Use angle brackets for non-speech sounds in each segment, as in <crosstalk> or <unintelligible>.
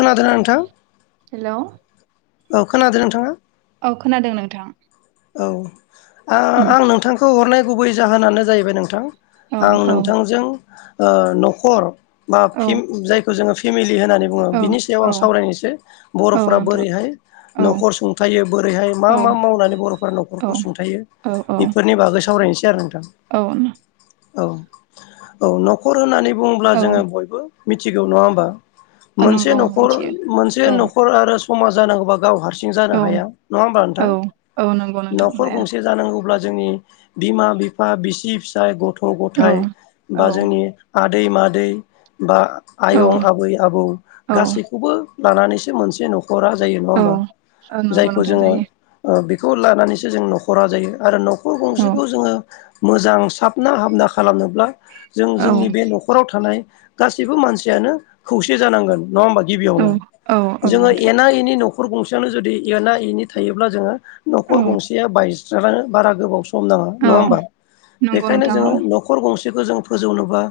खोनादोना नोंथां? हेलौ औ खोनादो नोंथाङा? औ खोनादों नोंथां। औ आ उम आं नोंथांखौ हरनाय गुबै जाहोनानो जाहैबाय नोंथां औ आं औ नोंथांजों ओ न'खर बा औ फिम जायखौ जोङो फिमिलि लि होननानै बुङो औ बिनि सायाव आं औ सावरायनोसै औ बर'फोरा नोंथां बोरैहाय औ न'खर सुंथायो बोरैहाय मा औ मा मावनानै बर'फोरा औ न'खरखौ सुंथायो औ बेफोरनि बागै सावरायनोसै आरो नों औ नो औ औ न'खर होननानै बुङोब्ला औ जोङो बयबो मिथिगौ नङा होमबा औ मोनसे नंगौ नखर मिथियो मोनसे औ न'खर आरो समाज जानांगोबा गाव हारसिं जानो औ हाया नङा होमबा औ नोंथां? औ नंगौ नोंथां न'खर हाया गंसे जानांगौब्ला जोंनि बिमा बिफा बिसि फिसाय गथ' गथ' औ गथाय औ बा जोंनि आदै मादै बा औ आयं आबै आबौ औ गासैखौबो लानानैसो मोनसे न'ख खरा जायो नङा औ होमबा औ नंगौ जायखौ नोंथां जोङो जायो ओ बि लानानैसो जों न'खरा जायो आरो न'खर औ गंसेखौ जोङो मोजां साफ ना हामना खालामनोब्ला जों औ जोंनि बे न'खराव थानाय गासैबो मानसियानो खौसे जानांगोन नङा होमबा औ गिबियावनो औ औ जोङो नोंथां एना एनि न'खर न'खर गंसेयानो जुदि एना एनि थायोब्ला जोङो औ न'खर गंसेया बायस्राङो बारा गोबाव सम सम नाङा औ नङा होनबा नंगौ बेनिखायनो नोंथां औ जोङो न'खर गंसे खौ जों फोजौनोबा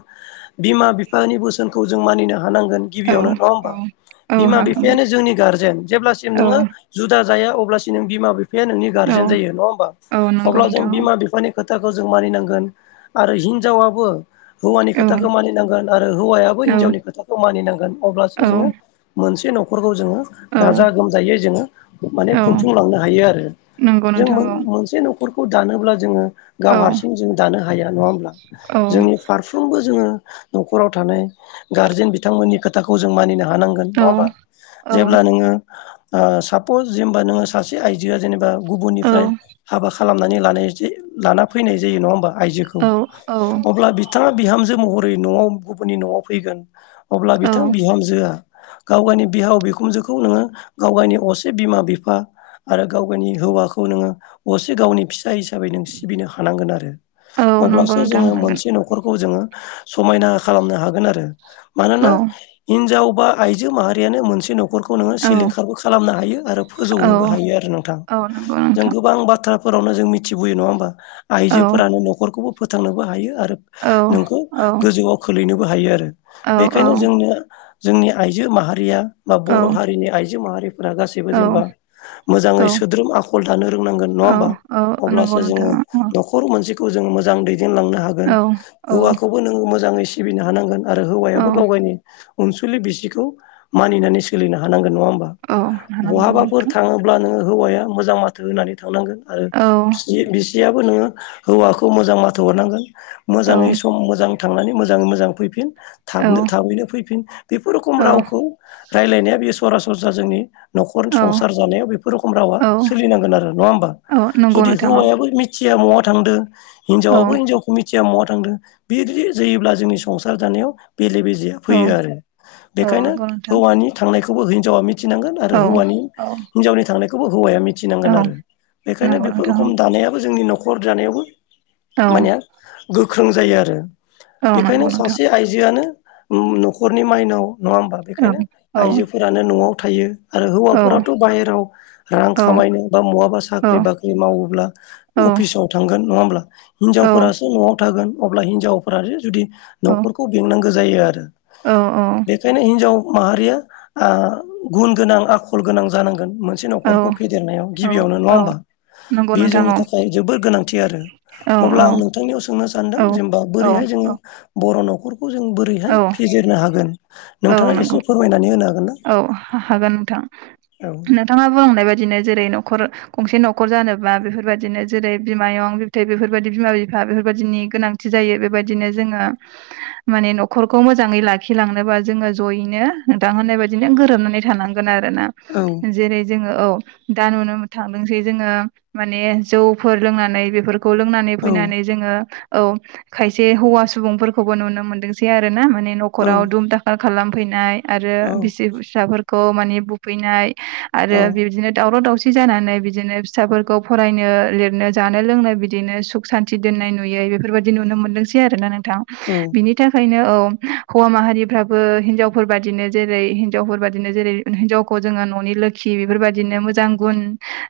बिमा बिफानि बोसोनखौ जों मानिनो हाग हानांगोन औ गिबियावनो नङाहोमबा, औ औ बिमा हागोन बिफायानो जोंनि गारजेन जेब्लासिम औ नोङो जुदा जाया अब्लासिम बिमा बिफाया नोंनि औ गारजेन जायो नङा होमबा औ नंगौ अब्ला जों नोंथां बिमा बिफानि खोथाखौ जों मानिनांगोन आरो हिनजावाबो हौवानि औ खोथाखौ मानिनांगोन आरो हौवायाबो औ हिनजावनि खोथाखौ मानिनांगोन अब्लासो जोंङो मोनसे न खरखौ जोङो औ औ गाजा गोमजायै जोंङो माने औ खुंफुंलांनो हायोआरो नंगौ जों नोंथां औ मोनसे न'खरखौ दानोब्ला जोंङो गाव औ हारसिं जों दानो हाया नङा होमब्ला जोंनि औ फारफ्रोमबो जोंङो न'खराव थानाय गारजेन बिथांमोननि खोथाखौ जों मानिनां हानांगोन औ नङाहोमबा औ जेब्ला नोङो ओ सापपस जे होनबा नों आयजो आ जेनेबा औ गुबुननिफ्राय हाबा खालामनानै लानाय लाना फैनाय जायो नङा होमबा। आयजोखौ औ अब्ला बिथाङा बिहामजो महरै न'आव गुबुननि न'आव फैगोन अब्ला औ बिथां बिहामजोआ गाव गावनि बिहाव बिखुनजोखौ नोङो गाव गावनि असे बिमा बिफा आरो गाव गावनि हौवाखौ नोङो असे गावनि फिसा य हिसाबै नों सिबिनो हानांगोन आरो औ नंगौ अब्लासो नोंथां जोंङो होनांगोन मोनसे न'खरखौ जोंङो समायना खालामनो हागोन आरो मानोना औ हिन्जाव बबा आइजो माहारियानो मोनसे न'खरखौ नोङो औ सिलिंखारबो खालामनो हायो आरो औ फोजौनोबो हायोआरो। नोंथां औ नंगौ जों नोंथां गोबां बाथ्राफोरावनो जों मिथिबोयो नङाहोमबा औ आइजोफोरानो न'खरखौबो फोथांनोबो हायो आरो औ नोंखौ औ गोजौआव खोलैनोबो हायोआरो। औ औ बेखायनो जोंनो जोंनि आइजो माहारिया बा बर' हारिनि आइजो माहारि फोर गासिबो औ जेनेबा औ सोद्रोम आखल दानो रोंनांगोन नङा होमबा औ नंगौ अब्लासो नोंथां जोङो न'खर मोनसे खौ जों मोजां दै देनलांनो हागोन औ औ हौवाखौबो नों मोजाङै सिबिनो हानांगोन आरो औ हौवायाबो गाव गावनि अनसुलि बिसिखौ मानिनानै सोलिनो हानांगोन नङा होमबा औ हानांगौ बहाबाफोर नोंथां थाङोबा। नोङो हौवाया मोजां माथो होनानै थांनांगोन आरो औ बिसि बिसियाबो नोङो हौवाखौ मोजां माथोहरनांगोन औ मोजाङै सम मोजाङै थांनानै मोजाङै मोजां फैफिन औ थाबनो थाबैनो फैफिन बेफोर रोखम रावखौ रायलायनाया बेयो सरासरस्रा जोंनि न'खर संसार जानायाव बेफोर रोखोम रावा औ सोलिनांगोन आरो नङा होमबा? औ नंगौ जुदि नोंथां हौवायाबो मिथिया महा थांदों औ हिनजावयाबो हौवाखौ मिथिया मवहा थांदों बिदि जायोब्ला जोंनि संसार जानायाव बेले बेजेया औ फैयो आरो औ बेखायनो नंगौ नोंथां हौवानि थांनायखौबो हिनजावा मिथिनांगोन आरो औ हौवानि हिनजावनि थांनायखौबो हौवाया -' मिथिनांगोन औ औ आरो बेखायनो नंगौ बेफोर नोंथां रखम दानायाबो जोंनि न'खर दानायावबो औ माने गोख्रों जायो आरो औ नंगौ बेखायनो नोंथां सासे आइजोआनो न'खरनि माइनाव नङा होमबा औ बेखायनो औ आइजोफोरानो न'आव थायो। आरो औ हौवाफोराथ' बाहेराव रां औ खामायनो बा बहाबा औ साख्रि बाख्रि मावोब्ला औ अफिसाव थांगोन नङा होमब्ला। औ हिनजावफोरासो न'आव थागोन अब्ला हिनजावफोरासो जुदि न'खरखौ बेंनांगौ जायो आरो। औ बेखायनो हिनजाव माहारिया ओ गुन गोनां आखल गोनां जानांगोन। मोन से औ न'खरखौ फेदेरनायाव औ गिबियावनो नङा औ होमबा नंगौ बे नोंथां जोंनि औ थाखाय जोबोर गोनांथि आरो। औ अब्ला आं नोंथांनियाव सोंनो सानदों औ जेनेबा औ बोरैहाय जोङो औ बर' न'खौ खौ जों बोरैहाय औ फेजेरनो हागोन औ नोंथाङा नंगौ एसे फोरमायनानै होनो हागोन? ना औ हागोन नोंथां औ नोंथाङा नों बुंलांनाय बादिनो जेरै न'खर गंसे न'खर जानोबा बेफोरबायदिनो जेरै बिमायं बिबथै बेफोरबायदि बिमा- बिफा बेफोरबायदिनि गोनांथि जायो बेबायदिनो जोङो माने नख'रखौ मोजाङै लाखि लांनोबा जोङो जयैनो नोंथां होननाय बाय दिनो गोरोबनानै थानांगोन आरो ना औ जेरै जोङो औ। दा नुनो मोन थांदोंसै जोङो माने जौफोर लोंनानै बेफोर खौ लोंनानै औ फैनानै जोङो औ खायसे हौवा सुबुंफोरखौबो नुनो मोनदोंसै आरो ना माने औ नख'राव दुम दाखाल खालामफैनाय आरो औ बिसि फिसाफोरखौ माने बुफैनाय आरो औ बिबदिनो दावराव- दावसि जानानै बिदिनो फिसाफोरखौ फरायनो लिरनो जानो लोंनो बिदिनो सुख सान्थि दोननाय नुयै नै बेफोरबादि नुनो मोनदोंसै आरो ना नों थां औ बिनि थाखायनो औ हौवा माहारिफ्राबो हिनजावफोर बादिनो जेरै हिन जावफोर बादिनो जेरै हिनजावखौ जोङो न'नि लोखि बेफोरबायदिनो मोजां गुन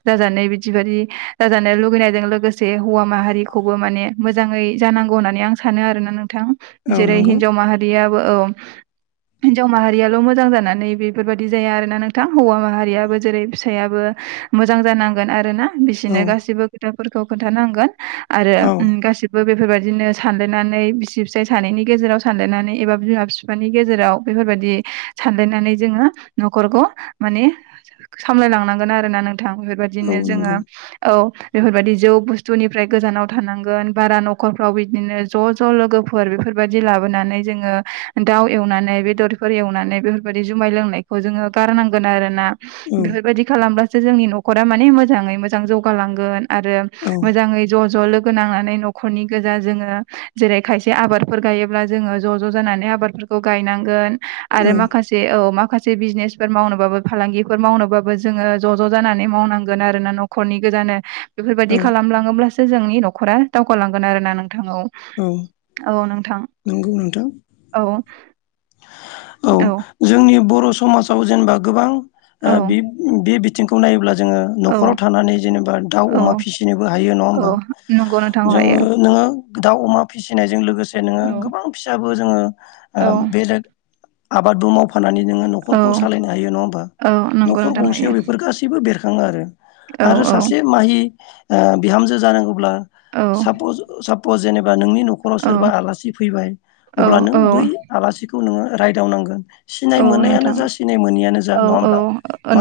जाजानाय बिदि बा दि जाजानो लुुगैनायजों लोगोसे हौवा माहारिखौबो माने मोजाङै जानांगौ होननानै आं सानो आरोना नों थां औ जेरै नंगौ हिनजाव माहारियाबो औ हिनजाव माहारियाल' मोजां जाना नै बेफोरबादि जाया आरोना नोंथां हौवा माहारियाबो जेरै फिसायाबो मोजां जानांगोन आरोना। औ बिसोरनो गासिबो खोथाफोरखौ खोन्थानांगोन आरो औ ओम गासिबो बे फोरबायदिनो सानलायनानै बिसि फिसाय सानैनि गेजेराव सानलायनानै एबा बिमा बिफानि गेजेराव बेफोरबाय दि सानलायनानै जोङो नख'रखौ माने सामलाय लांनांगोन आरोना नों थां औ बेफोरबायदिनो जोङो नंगौ औ। बेफोरबायदि जौ बुस्थुनिफ्राय गोजानाव थानांगोन बारा नख'रफ्राव बिदिनो ज' ज' लोगोफोर बेफोर बायदि लाबोनानै जोङो दाउ एवनानै बेदरफोर एवनानै बेफोरबाय दि जुमाय लोंनायखौ जोङो गारनांगोन आरोना। औ बेफोरबायदि खालामब्ला सो जोंनि नख'रा माने मोजाङै मोजां जौगा लांगोन आरो औ मोजाङै ज' ज' लोगो नांनानै न'खरनि गोजा जोङो जेरै खायसे आबादफोर गायोब्ला जोङो ज' ज' जानानै आबादफोरखौ गायनांगोन आरो औ मा ए औ माखासे बिजनेसफोर मावनोबाबो फालांगिफोर मावनोबाबो जोङो ज' ज' जानानै मावनांगोन आरोना ना नख खरनि गोजानो बेफोरबायदि औ खालामलाङोब्लासो जोंनि न'खरा दावगालांगोन आरोना नों थां औ औ नोंथां नंगौ नोंथां औ। औ जोंनि बर' समाजाव जेनेबा गोबां ओ औ बे बे बि थिंखौ नायोब्ला जोङो औ न'खराव थानानै जेनेबा दाउ, औ अमा फिसिनोबो हायो नङा औ होमबा। नंगौ नोंथां हायो जोङो नोङो दाउ अमा फिसिनायजों लोगोसे नोङो औ गोबां फिसाबो जोङो औ। <unintelligible> आबादबो माव फानानै नोङो औ न'खरखौ सालायनो हायो नङा होमबा? औ नंगौ न'खर नोंथां हायो गंसेयाव बेफोर गासैबो बेरखाङो आरो। औ आरो औ सासे माहि ओ बिहामजो जानांगौब्ला औ सापस सा <unintelligible> जेनेबा नोंनि न'खराव सोरबा आलासि फैबाय औ अब्ला नों औ बै आसिखौ नोङो रायदावनांगोन। सिनाय औ मोननायानो नोंथां जा सिनाय मोनैयानो जा औ नङा औ होमबा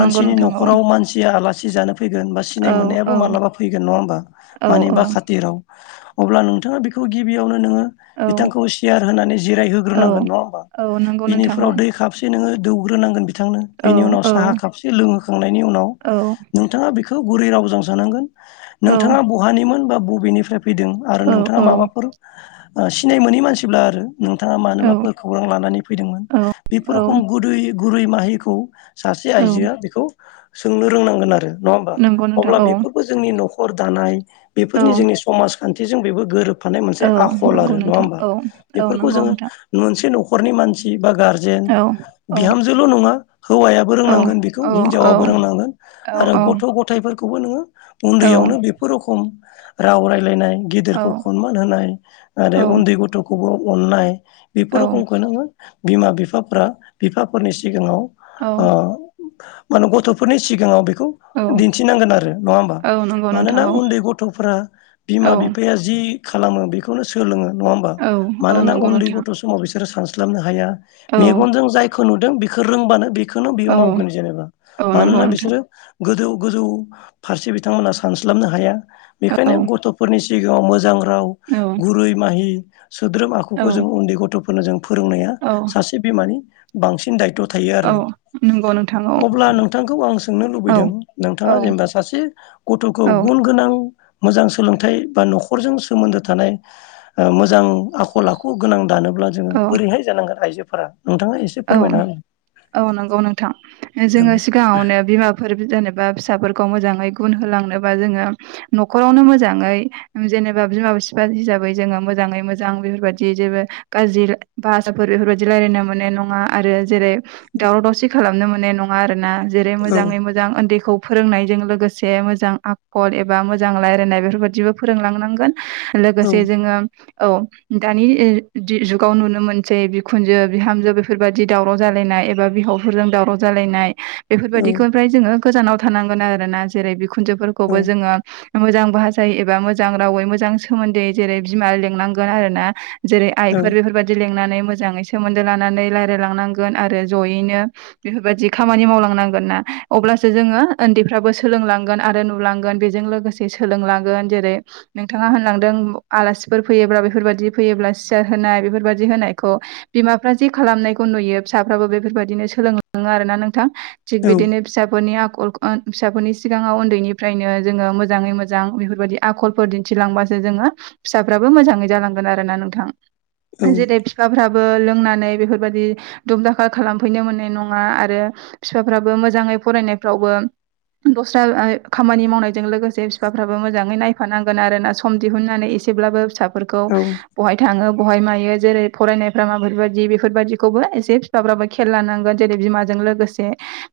नंगौ नोंथां औ न'खराव मानसिया आलासि जानो फैगोन बा सिनाय औ मोननायाबो औ मालाबा फैगोन नङा होमबा औ मानिबा खाथिराव अब्ला नोंथाङा बेखौ गिबियावनो नोङो औ बिथांखौ सियार होनानै जिरायहो औ ग्रोनांगोन नङा होमबा? औ नंगौ नोंथां औ बिनिफोराव दै खापसे नोङो दौग्रोनांगोन बिथांनो औ बेनि उनाव औ साहा कापसे लोंहोखांनायनि उनाव औ नोंथाङा बे खौ गुरै रावजों सोंनांगोन औ नोंथाङा बहानिमोन बा बबेनिफ्राय फैदों आरो नोंथाङा माबाफोर ओ सिनाय मोनि मानसिब्ला आरो नों ओ मानोबाफोर खौरां लानानै फैदोंमोन? औ बेफोर रखम गुरै गुरै माहिखौ सासे औ आइजोआ बेखौ सोंनो रोंनांगोन आरो नङा होमबा नंगौ नोंथां अब्ला औ बेफोरबो जोंनि न' खर दानाय बेफोरनि जोंनि समाजखान्थिजों बेबो गोरोब फानाय औ मोनसे आखल नंगौ आरो नङा नोंथां होमबा। औ बेफोरखौ नंगौ जोङो नोंथां मोनसे न'खरनि मानसि बा गारजेन औ औ बिहामजोल' नङा हौवायाबो रोंनांगोन बेखौ औ हिनजावाबो रोंनांगोन औ आरो गथ' गथायफोर खौबो नोङो औ उन्दैयावनो बेफोर रखम राव रायलायनाय औ गेदिरखौ खनमान होनाय आरो औ उन्दै गथ'खौबो अननाय बेफोर औ रखमखौ नोङो बिमा बिफाफ्रा बिफाफोरनि सिगाङाव ओ औ मानो गथ'फोरनि सिगाङाव बे बेखौ औ दिन्थिनांगोन आरो नङा होमबा? औ नंगौ मानोना नोंथां औ उन्दै गथ'फोरा बिमा औ बिफाया जि खालामो बेखौनो सोलोङो। नङा होमबा? औ औ मानोना नंगौ उन्दै नोंथां गथ अ बिसोरो सानब्लाबनो हाया औ मेगनजों जायखौ नुदों बेखो रोंबानो बे बेखौनो बियो औ मावगोन जेनेबा औ नंगौ मानोना नोंथां बिसोरो गोदौ गोजौ फारसे बिथांमोना सानस्लाबनो हाया बेखायनो औ गथ'फोरनि सि सिगाङाव मोजां राव औ गुरै माहि सोद्रोम आखुखौ औ जों उन्दै गथ'फोरनो जों फोरोंनाया औ सासे बिमानि बांसिन दायथ'। थायो आरो औ नंगौ नोंथां औ। अब्ला नोंथांखौ आं सोंनो औ लुबैदों नोंथाङा औ जेनेबा सासे गथ'खौ गुन औ गोनां मोजां सोलोंथाइ बा न'खरजों सोमोन्दो थानाय ओ मोजां आखल आखु गोनां दानो अब्ला जोङो बोरैहाय जानांगोन आइजोफोरा? नोंथाङा एसे औ फोरमायना होलाय औ नंगौ नोंथां औ जोङो सिगाङावनो बिमाफोर बि नोबा फिसाफोरखौ मोजाङै गुन होलांनोबा जोङो न'खरावनो मोजाङै जेनोबा बि बिमा बिफा हिसाबै जोङो मोजाङै मोजां बेफोरबायदि जेबो गाज्रि भाषाफोर बेफोरबायदि रायलायनो मोननाय नं ङा आरो जेरै दावराव दावसि खालामनो मोननाय नङा आरोना जेरै मोजाङै मोजां उन्दैखौ फोरोंनायजों लोगोसे मोजां आखल एबा मोजां रायलायनाय बेफोरबायदिबो फोरोंलांनांगोन। औ लोगोसे जोङो औ दानि इ जु-जुगाव नुनो मोनसै बिखुनजो बिहामजो बेफोर बेफोरबादि दावराव जालायनाय एबा बिहावफोरजों दावराव जालायनाय बेफोरबादिखौ ओमफ्राय जोङो‌ ‌ गोजानाव थानांगोन आरो ना जेरै बिखुनजोफोरखौबो जोङो मोजां भाषायै एबा मोजां रावै मोजां सोमोन्दोयै जेरै बिमा लेंनांगोन आरो ना। जेरै आइफोर औ बेफोरबादि लेंनानै मोजाङै सोमोन्दो लानानै रायलाय‌ लांनांगोन आरो ज'यैनो बेफोरबादि खामानि मावलांनांगोनना अब्लासो जोङो ओन्दै फ्राबो सोलोंलांगोन आरो नुलांगोन बेजों लोगोसे सोलोंलांगोन जेरै नोंथाङा होनलांदों आलासिफोर फैयोब्ला बेफोरबादि फैयोब्ला सियार होनाय बेफोरबादि होनायखौ बिमाफ्रा जे खालामनायखौ खौ नुयो फिसाफ्राबो बेफोरबायदिनो सोलोंलाङो आरो ना नोंथां थिग बिदिनो फिसाफोरनि आखु फिसाफोरनि सिगाङाव उन्दैनिफ्रायनो जोङो मोजाङै मोजां बेफोरबादि आखलफोर दिन्थिलांबासो जोङो फिसाफ्राबो मोजाङै जालांगोन आरोना नोंथां। औ जेरै बिफाफ्राबो लोंनानै बेफोरबादि दुमदाखाल खालामफैनो मोननाय नङा आरो फिफाफ्राबो मोजाङै फरायनायफ्रावबो दस्रा खामानि मावनायजों लोगोसे फिफाफ्राबो मोजाङै नायफानांगोन आरोना सम दिहुननानै एस एसेब्लाबो फिसाफोरखौ औ बहाय थाङो बहाय मायो जेरै फरायनायफ्रा माफोरबादि बेफोरबादि खौबो एसे फिफाफ्राबो खेल लानांगोन जेरै बिमाजों लोगोसे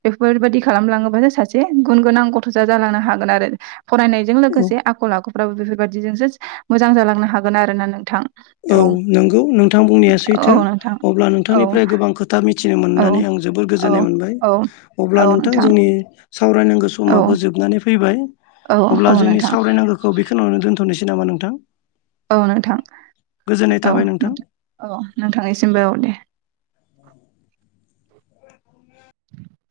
बेफोरबादि खालामलाङोबानो सासे गुन गोनां गथ'सा जालांनो हागोन आरो। फरायनायजों लोगोसे आखल आखुफ्राबो बेफोरबादिजोंसो मोजां जालांनो हागोन आरो ना नोंथां। औ नंगौ नोंथां बुंनाया सैथो औ नोंथां अब्ला औ नोंथांनिफ्राय गोबां खोथा मि मिथिनो औ मोननानै आं जोबोर औ गोजोननाय मोनबाय औ अब्ला नोंथां जोंनि सावरायनांगौ औ समाबो जोबनानै फैबाय औ अब्ला औ जोंनि नोंथां सावरायनांगौखौ बेखिनियावनो दोनथ'नोसै। नामा नोंथां। औ नोंथां गोजोननाय औ थाबाय नां नोंथां औ नोंथांनिसिमबो औ दे। <inaudible>